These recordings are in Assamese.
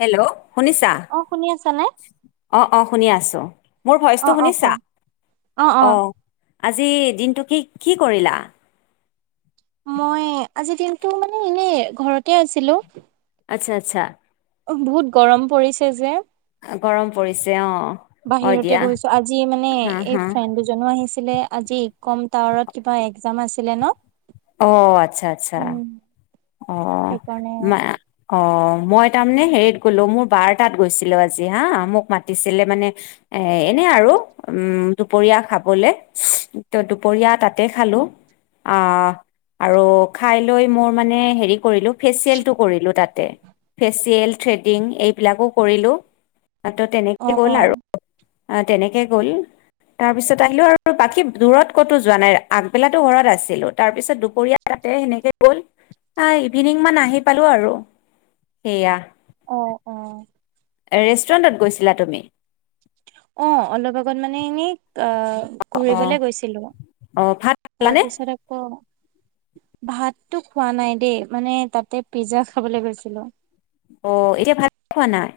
হেল্ল' শুনিছা অ শুনি আছা নে। অ অ শুনি আছো মোৰ অ ভইচটো অ শুনিছা কোৱা অ। আজি দিনটো কি কি কৰিলা। মই আজিৰ দিনটো মানে এনেই ঘৰতে আছিলো। আচ্ছা আচ্ছা বহুত গৰম পৰিছে যে। গৰম পৰিছে অঁ হয় বাহিৰতে দিয়া বহিছো আজি মানে হা এই হা ফ্ৰেড জনো আহিছিলে আজি কম টাৱাৰত কিবা এক্জাম আছিলে ন। অ আচ্ছা আচ্ছা উম অ সেইকাৰণে না অ মই তাৰমানে হেৰিত গ'লো মোৰ বাৰ তাত গৈছিলো আজি হা মোক মাতিছিলে মানে। এ এনে আৰু উম দুপৰীয়া খাবলে ত দুপৰীয়া তাতে খালো। অ আৰু খাই লৈ মোৰ মানে হে কৰিলো ফেচিয়েলটো কৰিলোঁ তাতে ফেচিয়েল থ্ৰেডিং এইবিলাকো কৰিলোঁ। ত অ তেনেকে গ'ল অ আৰু অ তেনেকে গ'ল। তাৰপিছত আহিলো আৰু বাকী দূৰত ক'তো যোৱা নাই আগবেলাটো ঘৰত আছিলো তাৰপিছত দুপৰীয়া তাতে সেনেকে গ'ল। আহ ইভিনিং মান আহি পালো আৰু, সেয়া। অ', অ এ ৰেষ্টুৰেণ্টত গৈছিলা তুমি? অ, অলপ আগত মানে এনেই, আহ অ ঘূৰিবলে গৈছিলো। অ, ভাত খালানে তাৰপিছত আকৌ ভাততো খোৱা নাই দেই, মানে তাতে পিজ্জা খাবলৈ গৈছিলো। অ', এতিয়া ভাত খোৱা নাই?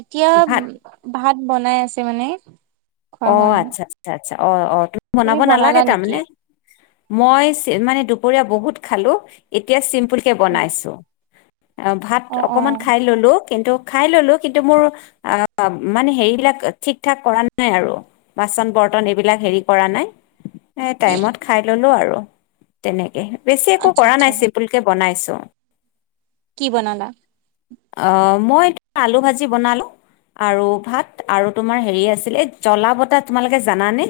এতিয়া উম, ভাত ভাত বনাই আছে মানে। অ, খোৱা হোৱা নাই আচ্ছা আচ্ছা আচ্ছা অ, অ, তুমি বনাব বনালা নালাগে নেকি? তাৰমানে? মই চি মানে দুপৰীয়া বহুত খালো, এতিয়া চিম পুলকে বনাইছোঁ। আ ভাত অ অ অকণমান খাই ল'লোঁ, কিন্তু খাই ললো কিন্তু মোৰ আ মানে হেৰিবলাক ঠিক ঠাক কৰা নাই আৰু। বাচন বৰ্তন এইবিলাক হেৰি কৰা নাই। এ টাইমত খাই ললোঁ আৰু, তেনেকে। বেছি একো আচ্ছা কৰা আচ্ছা নাই চিম্পুলকে বনাইছোঁ। কি বনালা? অ, মই [unintelligible] আলু ভাজি বনালো। আৰু ভাত আৰু তোমাৰ হেৰি আছিল এই জলা বটা তোমালোকে জানানে?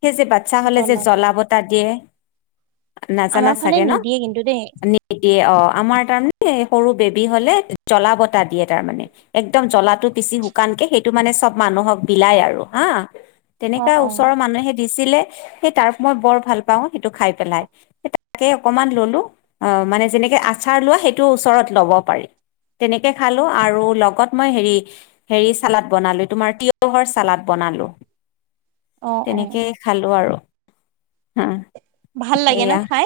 সেই যে বাচ্ছা হ'লে যে জলাভাত জলা বটা দিয়ে। নাজানা আমাৰ ফালে চাগে ন? নিদিয়ে কিন্তু দেই এ দিয়ে অ, আমাৰ তাৰমানে সৰু বেবী হ'লে জলা বটা দিয়ে তাৰমানে। একদম জলাটো পিচি শুকানকে সেইটো মানে চব মানুহক বিলায় আৰু। হাঁ? অ তেনেকা অ ওচৰৰ মানুহে দিছিলে সেই তাৰ মই বৰ ভাল পাওঁ সেইটো খাই পেলাই। সে তাকে অকমান ললোঁ। অ, মানে যেনেকে আচাৰ লোৱা সেইটো ওচৰত লব পাৰি। তেনেকে খালোঁ আৰু লগত মই হেৰি, হেৰি চালাদ বনালো তোমাৰ তিয়হৰ চালাদ। বনালোঁ। অ অ তেনেকেই খালোঁ আৰু, হম। ভাল লাগে ন' খাই?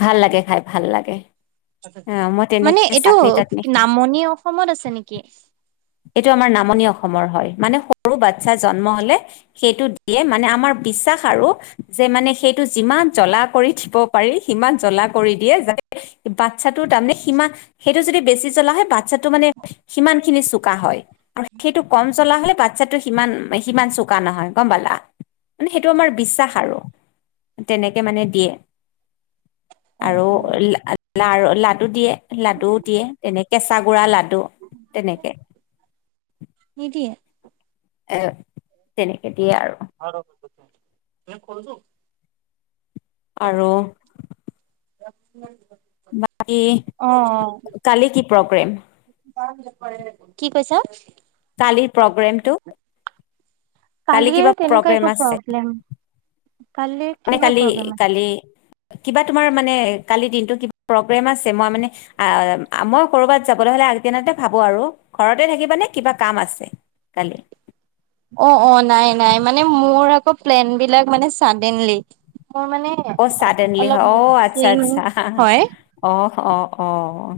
ভাল লাগে খাই ভাল লাগে। অ' মই মানে তেনেকৈ এইটো চাটনি তাটনি খাই নামনি অসমত আছে নেকি? এইটো আমাৰ নামনি অসমৰ হয়। মানে সৰু বাচ্ছা জন্ম হলে সেইটো দিয়ে মানে আমাৰ বিশ্বাস আৰু যে মানে সেইটো যিমান জলা কৰি দিব পাৰি সিমান জলা কৰি দিয়ে যাতে বাচ্ছাটো তাৰমানে সিমা সেইটো যদি বেছি জলা হয় বা চ্ছাটো মানে সিমান খিনি চোকা হয় আৰু সেইটো কম জলা হলে বা চ্ছাটো সিমান সিমান চোকা নহয় গম পালা? মানে সেইটো আমাৰ বিশ্বাস আৰু। তেনেকে মানে দিয়ে। অ আৰু অ লা আ লাৰ লাডু দিয়ে, লাডুও দিয়ে তেনে কেঁচা গুড়া লাডু। তেনেকে। নিদিয়ে? এ, তেনেকে দিয়ে আৰু। [unintelligible] আৰু বাকী অ', অ' কালি কি প্ৰগ্ৰেম [inaudible] কি কৈছা? কালিৰ প্ৰগ্ৰেম টো। কালিয়েই তেনেকুৱা প্ৰগ্ৰেম একো আছে প্ৰব্লেম, কালিৰ [unintelligible] কিহৰ কালি, প্ৰব্লেম আছে? কালি কিবা তোমাৰ মানে কালি দিনটো [unintelligible] প্ৰগ্ৰেম আছে, মই মানে আ, মই ক'ৰবাত যাবলৈ হ'লে আগদিনাতে ভাবোঁ আৰু। ঘৰতে থাকিবা নে কিবা কাম আছে? কাইলে? অ' অ' নাই নাই, মানে মোৰ আকৌ প্লেন বিলাক মানে চাডেনলি। মোৰ মানে‌ অ' চাডেনলি হয়, অ' আচ্ছা আচ্ছা হয় অ' অ' অ'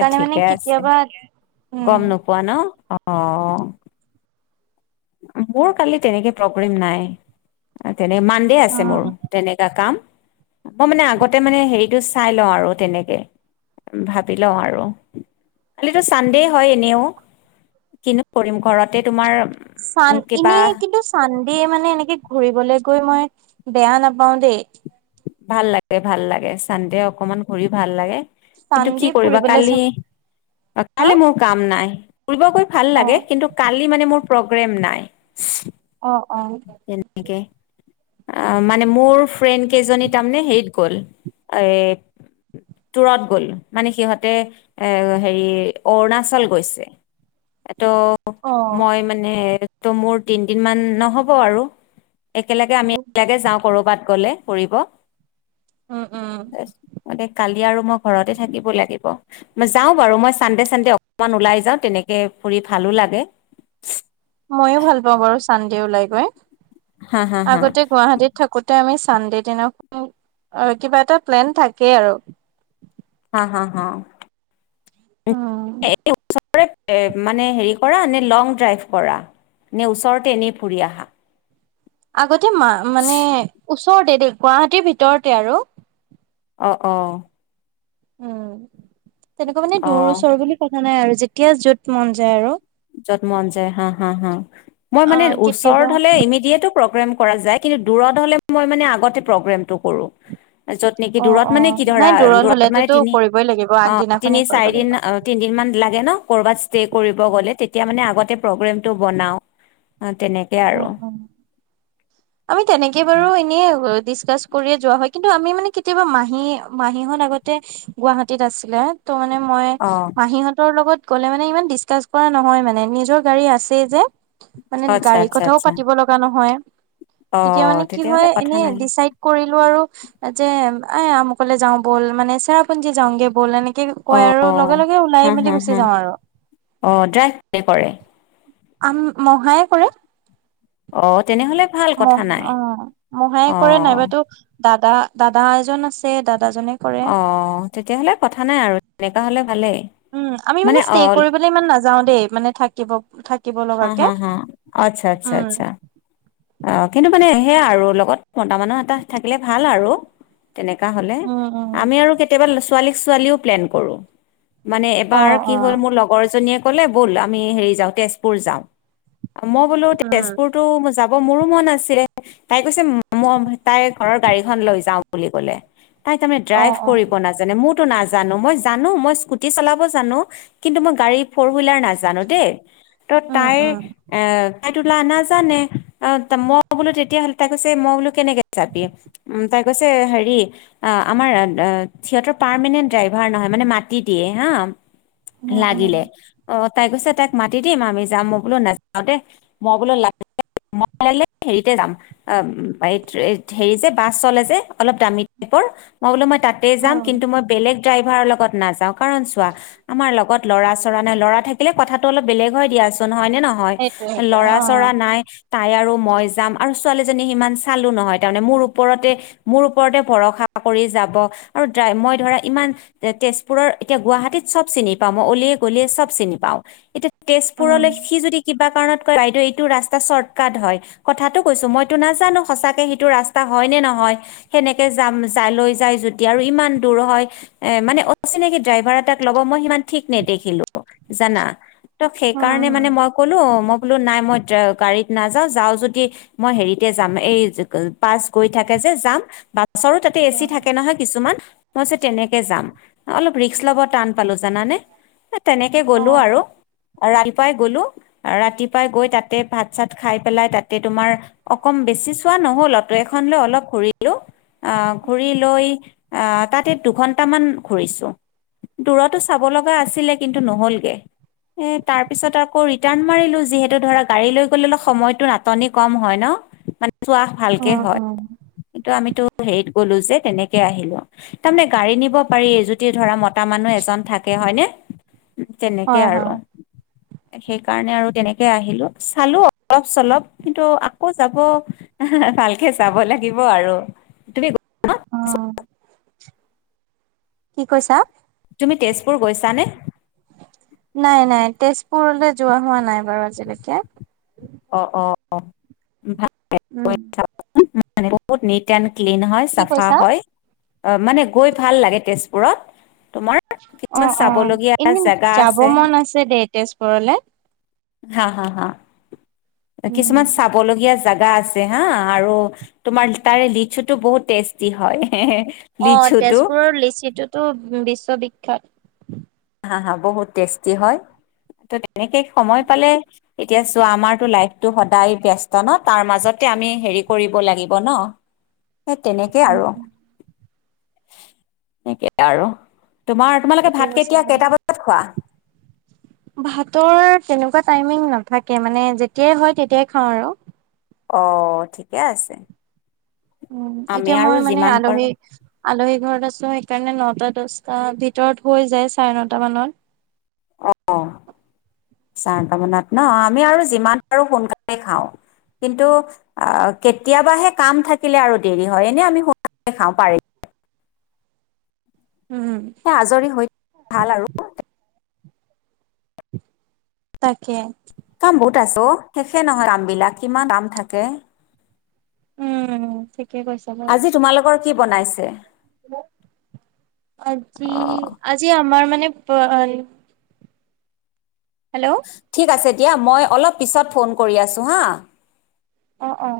এ মানে ঠিকে আছে। কেতিয়াবা উম গম নোপোৱা ন অ‌' মোৰ কালি তেনেকে প্ৰগ্ৰেম নাই। তেনে মানডে আছে অ মোৰ, তেনেকা কাম। মই মানে আগতে মানে হেৰিটো চাই লওঁ আৰু তেনেকে, উম ভাবি লওঁ আৰু। কালিতো চানডেই হয় এনেও, কিনো কৰিম ঘৰতে তোমাৰ চান, কিবা এনেই কিন্তু চানডে মানে এনেকে ঘূৰিবলৈ গৈ মই বেয়া নাপাওঁ দেই। ভাল ভাল লাগে, চানডে অকমান ঘূৰি ভাল লাগে। কিন্তু চানডে কি কৰিবা ফুৰিবলৈ কালি, যাওঁ হা [unintelligible] মোক কাম নাই। ফুৰিব গৈ ভাল লাগে অ', কিন্তু কালি মানে মোৰ প্ৰগ্ৰেম নাই। [inaudible] অ' অ'। [unintelligible] আ, মানে মোৰ ফ্ৰেণ্ড কেইজনী তাৰমানে হেৰিত গ'ল, এ‌ তুৰত গ'ল। ‌ মানে সিহঁতে এ হেৰি অৰুণাচল গৈছে। এইটো, অ', মই মানে এইটো মোৰ তিনদিন মান নহ'ব আৰু। একেলগে আমি একেলগে যাওঁ ক'ৰ'বাত গ'লে, ফুৰিব। উম উম [inaudible] মানে কালি আৰু মই ঘৰতে থাকিব লাগিব। ম‌ই যাওঁ বাৰু, মই চানডে চানডে অকমান ওলাই যাওঁ তেনেকে ফুৰি ভালো লাগে। ময়ো ভাল পাওঁ বাৰু চানডে ওলাই গৈ। হা হা হা আগতে গুৱাহাটীত থাকোতে আমি চানডে দিনা [inaudible] কিবা এটা প্লেন থাকেই আৰু। হা হা হা। উম। [inaudible] মানে হেৰি কৰা নে লং ড্ৰাইভ কৰা? নে ওচৰতে এনেই ফুৰি আহা? আগতে মা মানে ওচৰতে দেই গুৱাহাটীৰ ভিতৰতে আৰু। অ' অ' উম, তেনেকুৱা মানে অ দূৰ ওচৰ বুলি কথা নাই আৰু, যেতিয়া য'ত মন যায় আৰু য'ত মন যায় হা হা হা। মই মানে অ', কেতিয়াবা ওচৰত হ'লে ইমিডিয়েটো - প্ৰগ্ৰেম কৰা যায়, কিন্তু দূৰত হ'লে মই মানে আগতে প্ৰগ্ৰেমটো কৰো। য'ত নেকি অ দূৰত অ মানে কি নাই ধৰা, দূৰত মানে হলেতোতো তিনি, কৰিবই লাগিব অ তিনি আগদিনাখনেই কৰিব চাৰি দিন লাগিব তিন দিন মান লাগে ন, কৰ'বাত ষ্টে কৰিব গ'লে তেতিয়া মানে আগতে প্ৰগ্ৰেমটো বনাও, ‌অ তেনে অ' অ' [inaudible] আমি তেনেকে বাৰু এনেই অব ডিচকাছ কৰিয়ে যোৱা হয়, ‌ কিন্তু আমি মানে কেতিয়াবা মাহী মাহীহঁত আগতে গুৱাহাটীত আছিলে ত' মানে মই অঁ মাহীহঁতৰ লগত গ'লে মানে ইমান ডিচকাচ কৰা নহয় মানে নিজৰ গাড়ী আছেই যে মানে আচ্ছা গাড়ী আচ্ছা আচ্ছা কৰিব লগা নহয়, তেতিয়া অঁ মানে কি তেতিয়াহ'লে হয় কথা এনে নাই ডিচাইদ কৰিলো আৰু যে এ আমুকলে যাও ব'ল মানে চেৰাপুঞ্জী যাওঁগে ব'ল এনে কয় আৰু লগে অঁ লগে ওলাই মেলি গুচি অঁ যাওঁ আৰু। অঁ ড্ৰাইভ কোনে কৰে? আম মহায়ে কৰে। অ তেনেহ'লে ভাল মহ কথা নাই অ মহায়ে কৰে অঁ নাইবাতো দাদা দাদা এজন আছে দাদাজনে কৰে অ তেতিয়াহ'লে কথা নাই আৰু তেনেকুৱা হলে ভালেই। উম আমি মানে ষ্টে কৰিবলৈ ইমান নাযাও দেই মানে থাকিব থাকিব হা হা লগাকে। হা আচ্ছা আচ্ছা উম আচ্ছা। অ কিন্তু মানে সেয়া আৰু লগত মতা মানুহ এটা থাকিলে ভাল আৰু। তেনেকুৱা হ'লে উম উম আমি আৰু কেতিয়াবা ছোৱালীক ছোৱালীও প্লেন কৰোঁ। মানে অ এবাৰ কি অ হ'ল মোৰ লগৰজনীয়ে ক'লে ব'ল আমি হেৰি যাওঁ তেজপুৰ যাওঁ। মই বোলো উম তেজপুৰতো যাব মোৰো মন আছে তাই কৈছে মই তাই ঘৰৰ গাড়ীখন লৈ যাও বুলি ক'লে তাই তাৰমানে অ ড্ৰাইভ অ কৰিব নাজা মইওতো নাজানো মই জানো মই স্কুটি চলাব জানো। কিন্তু মই গাড়ী ফ'ৰ হুইলাৰ নাজানো দেই। ত' উম তাই উম এ তাই তোলা নাজানে। অ মই বোলো তেতিয়াহলে তাই কৈছে মই বোলো কেনেকে যাবি উম তাই কৈছে হেৰি অ আমাৰ সিহঁতৰ পাৰ্মেণ্ট ড্ৰাইভাৰ নহয় মানে মাতি দিয়ে হা উম উম লাগিলে অ তাই কৈছে তাইক মাতি দিম আমি যাম মই বোলো নাযাওঁ দেই মই বোলো ল মই লাগিলে হেৰিতে যাম। অ এই হেৰি যে বাছ চলে যে অলপ দামী টাইপৰ মই বোলো মই তাত তাতেই যাম উম কিন্তু মই বেলেগ ড্ৰাইভাৰৰ লগত নাযাওঁ কাৰণ চোৱা আমাৰ লগত ল'ৰা চৰা নাই ল'ৰা থাকিলে কথাটো অলপ বেলেগ হৈ দিয়াচোন হয় নে ন হয় সেইটোৱে সেইটোৱে ল'ৰা অ চৰা নাই। তাই আৰু মই যাম আৰু ছোৱালীজনী সিমান চালো নহয় তাৰমানে মোৰ ওপৰতে মোৰ ওপৰতে ভৰসা কৰি যাব আৰু ড্ৰাই মই ধৰা ইমান তেজপুৰৰ এতিয়া গুৱাহাটীত চব চিনি পাওঁ মই অলিয়ে গলিয়ে চব চিনি পাওঁ এতিয়া উম তেজপুৰলৈ সি যদি কিবা কাৰণত কয় বাইদেউ এইটো ৰাস্তা চৰ্ট কাট হয়। কথাটো কৈছো মইতো নাজানো সঁচাকে সেইটো ৰাস্তা হয় নে? নহয় সেনেকে যাম যাই লৈ যায় যদি আৰু ইমান দূৰ হয় এ, মানে অচিনাকি ড্ৰাইভাৰ এটাক ল'ব মই সিমান ঠিক নে দেখিলোঁ, জানা, ত উম সেইকাৰণে মানে উম মই ক'লো মই বোলো নাই মই ড্ৰাই গাড়ীত নাযাও, যাওঁ যদি, মই হেৰিতে যাম এই বাছ গৈ থাকে যে যাম, বা বাছৰো তাতে এচি উম থাকে নহয় কিছুমান মই পিচে তেনেকে যাম। অলপ ৰিস্ক লব টান পালো জানানে তেনেকে অ গ'লো আৰু, ৰাতিপুৱাই গ'লো। ৰাতিপুৱাই গৈ তাতে ভাত চাত খাই পেলাই তাতে তোমাৰ, অকম বেছি চোৱা নহ'ল অ'ট এখন লৈ অলপ ঘূৰি লো, অহ ঘূৰি লৈ, আহ তাতে দুঘন্টামান ঘুৰিছো। দূৰতো চাব লগা আছিলে কিন্তু নহ'লগে। এ, তাৰ পিছত আকৌ ৰিটাৰ্ণ মাৰিলো যিহেতু ধৰা গাড়ী লৈ ফুৰিবলৈ সময়টো নাটনি কম হয় ন? মানে - চোৱা ভালকে উম হয়। উম কিন্তু আমিতো হেৰিত গ'লো যে তেনেকে আহিলো- তাৰমানে গাড়ী নিব পাৰি যদি ধৰা মতা মানুহ এজন থাকে, হয় নে? উম, তেনেকে হয় আৰু। হয় সেই কাৰণে আৰু তেনেকে আহিলোঁ। চালো অলপ -চলপ। কিন্তু আকৌ যাব, ভালকে যাব লাগিব আৰু। তুমি অঁ, কি কৈছা? তুমি তেজপুৰ গৈছানে? নাই- নাই, তেজপুৰলৈ যোৱা হোৱা নাই বাৰু আজিলৈকে। অঁ, অঁ, অঁ, ভাল উম [inaudible] বহুত নিট এণ্ড ক্লিন হয়, কি চাফা কৈছা হয়। অঁ, মানে গৈ ভাল লাগে তেজপুৰত। তোমাৰ- কিছুমান অঁ, অঁ, চাবলগীয়া এনেই জেগা যাব আছে, মন আছে দেই তেজপুৰলে। হা, হা, হা, উম, কিছুমান চাবলগীয়া জাগা আছে হা আৰু- তোমাৰ তাৰে লিচুটো বহুত টেষ্টি হয়। অঁ, লিচুটো তেজপুৰৰ লিচিটোতো বিশ্ববিখ্যাত। হা -হা বহুত টেষ্টি হয়। তো তেনেকে সময় পালে- এতিয়া চোৱা আমাৰটো লাইফতটো সদায় ব্যস্ত ন? তাৰ মাজতে আমি হেৰি কৰিব লাগিব ন? [inaudible] সেই তেনেকে উম, আৰু, উম, যেনেকে আৰু। তোমাৰ- তোমালোকে ঠিকে ভাত কৈছা কেতিয়া, বাৰু। কেইটা বজাত খোৱা? ভাতৰ তেনেকুৱা টাইমিং নাথাকে মানে যেতিয়াই হয় তেতিয়াই খাওঁ আৰু। অঁ, ঠিকে আছে। উম, আমি এতিয়া আৰু মই মানে যিমান পাৰো আলহী- আলহী ঘৰত আছোঁ, সেইকাৰণে নটা -দহটা ভিতৰত হৈ যায় চাৰে নটা মানত। অঁ, অঁ চাৰে নটা মানত ন। আমি আৰু যিমান পাৰোঁ সোনকালে খাওঁ। কিন্তু আ কেতিয়াবাহে কাম থাকিলে আৰু দেৰি হয়, এনে আমি সোনকালেই খাওঁ পাৰিলে। উম। আজৰি হৈ ভাল আৰু। তাকে। কাম বহুত আছে অঁ, শেষে নহয় কাম বিলাক, কিমান কাম থাকে! উম, ঠিকে কৈছ। আজি তোমালোকৰ কি বনাইছে? আজি, অ আজি আমাৰ মানে- হেল্ল'। ঠিক আছে দিয়া, মই অলপ পিছত ফোন কৰি আছোঁ হা। অঁ, অঁ।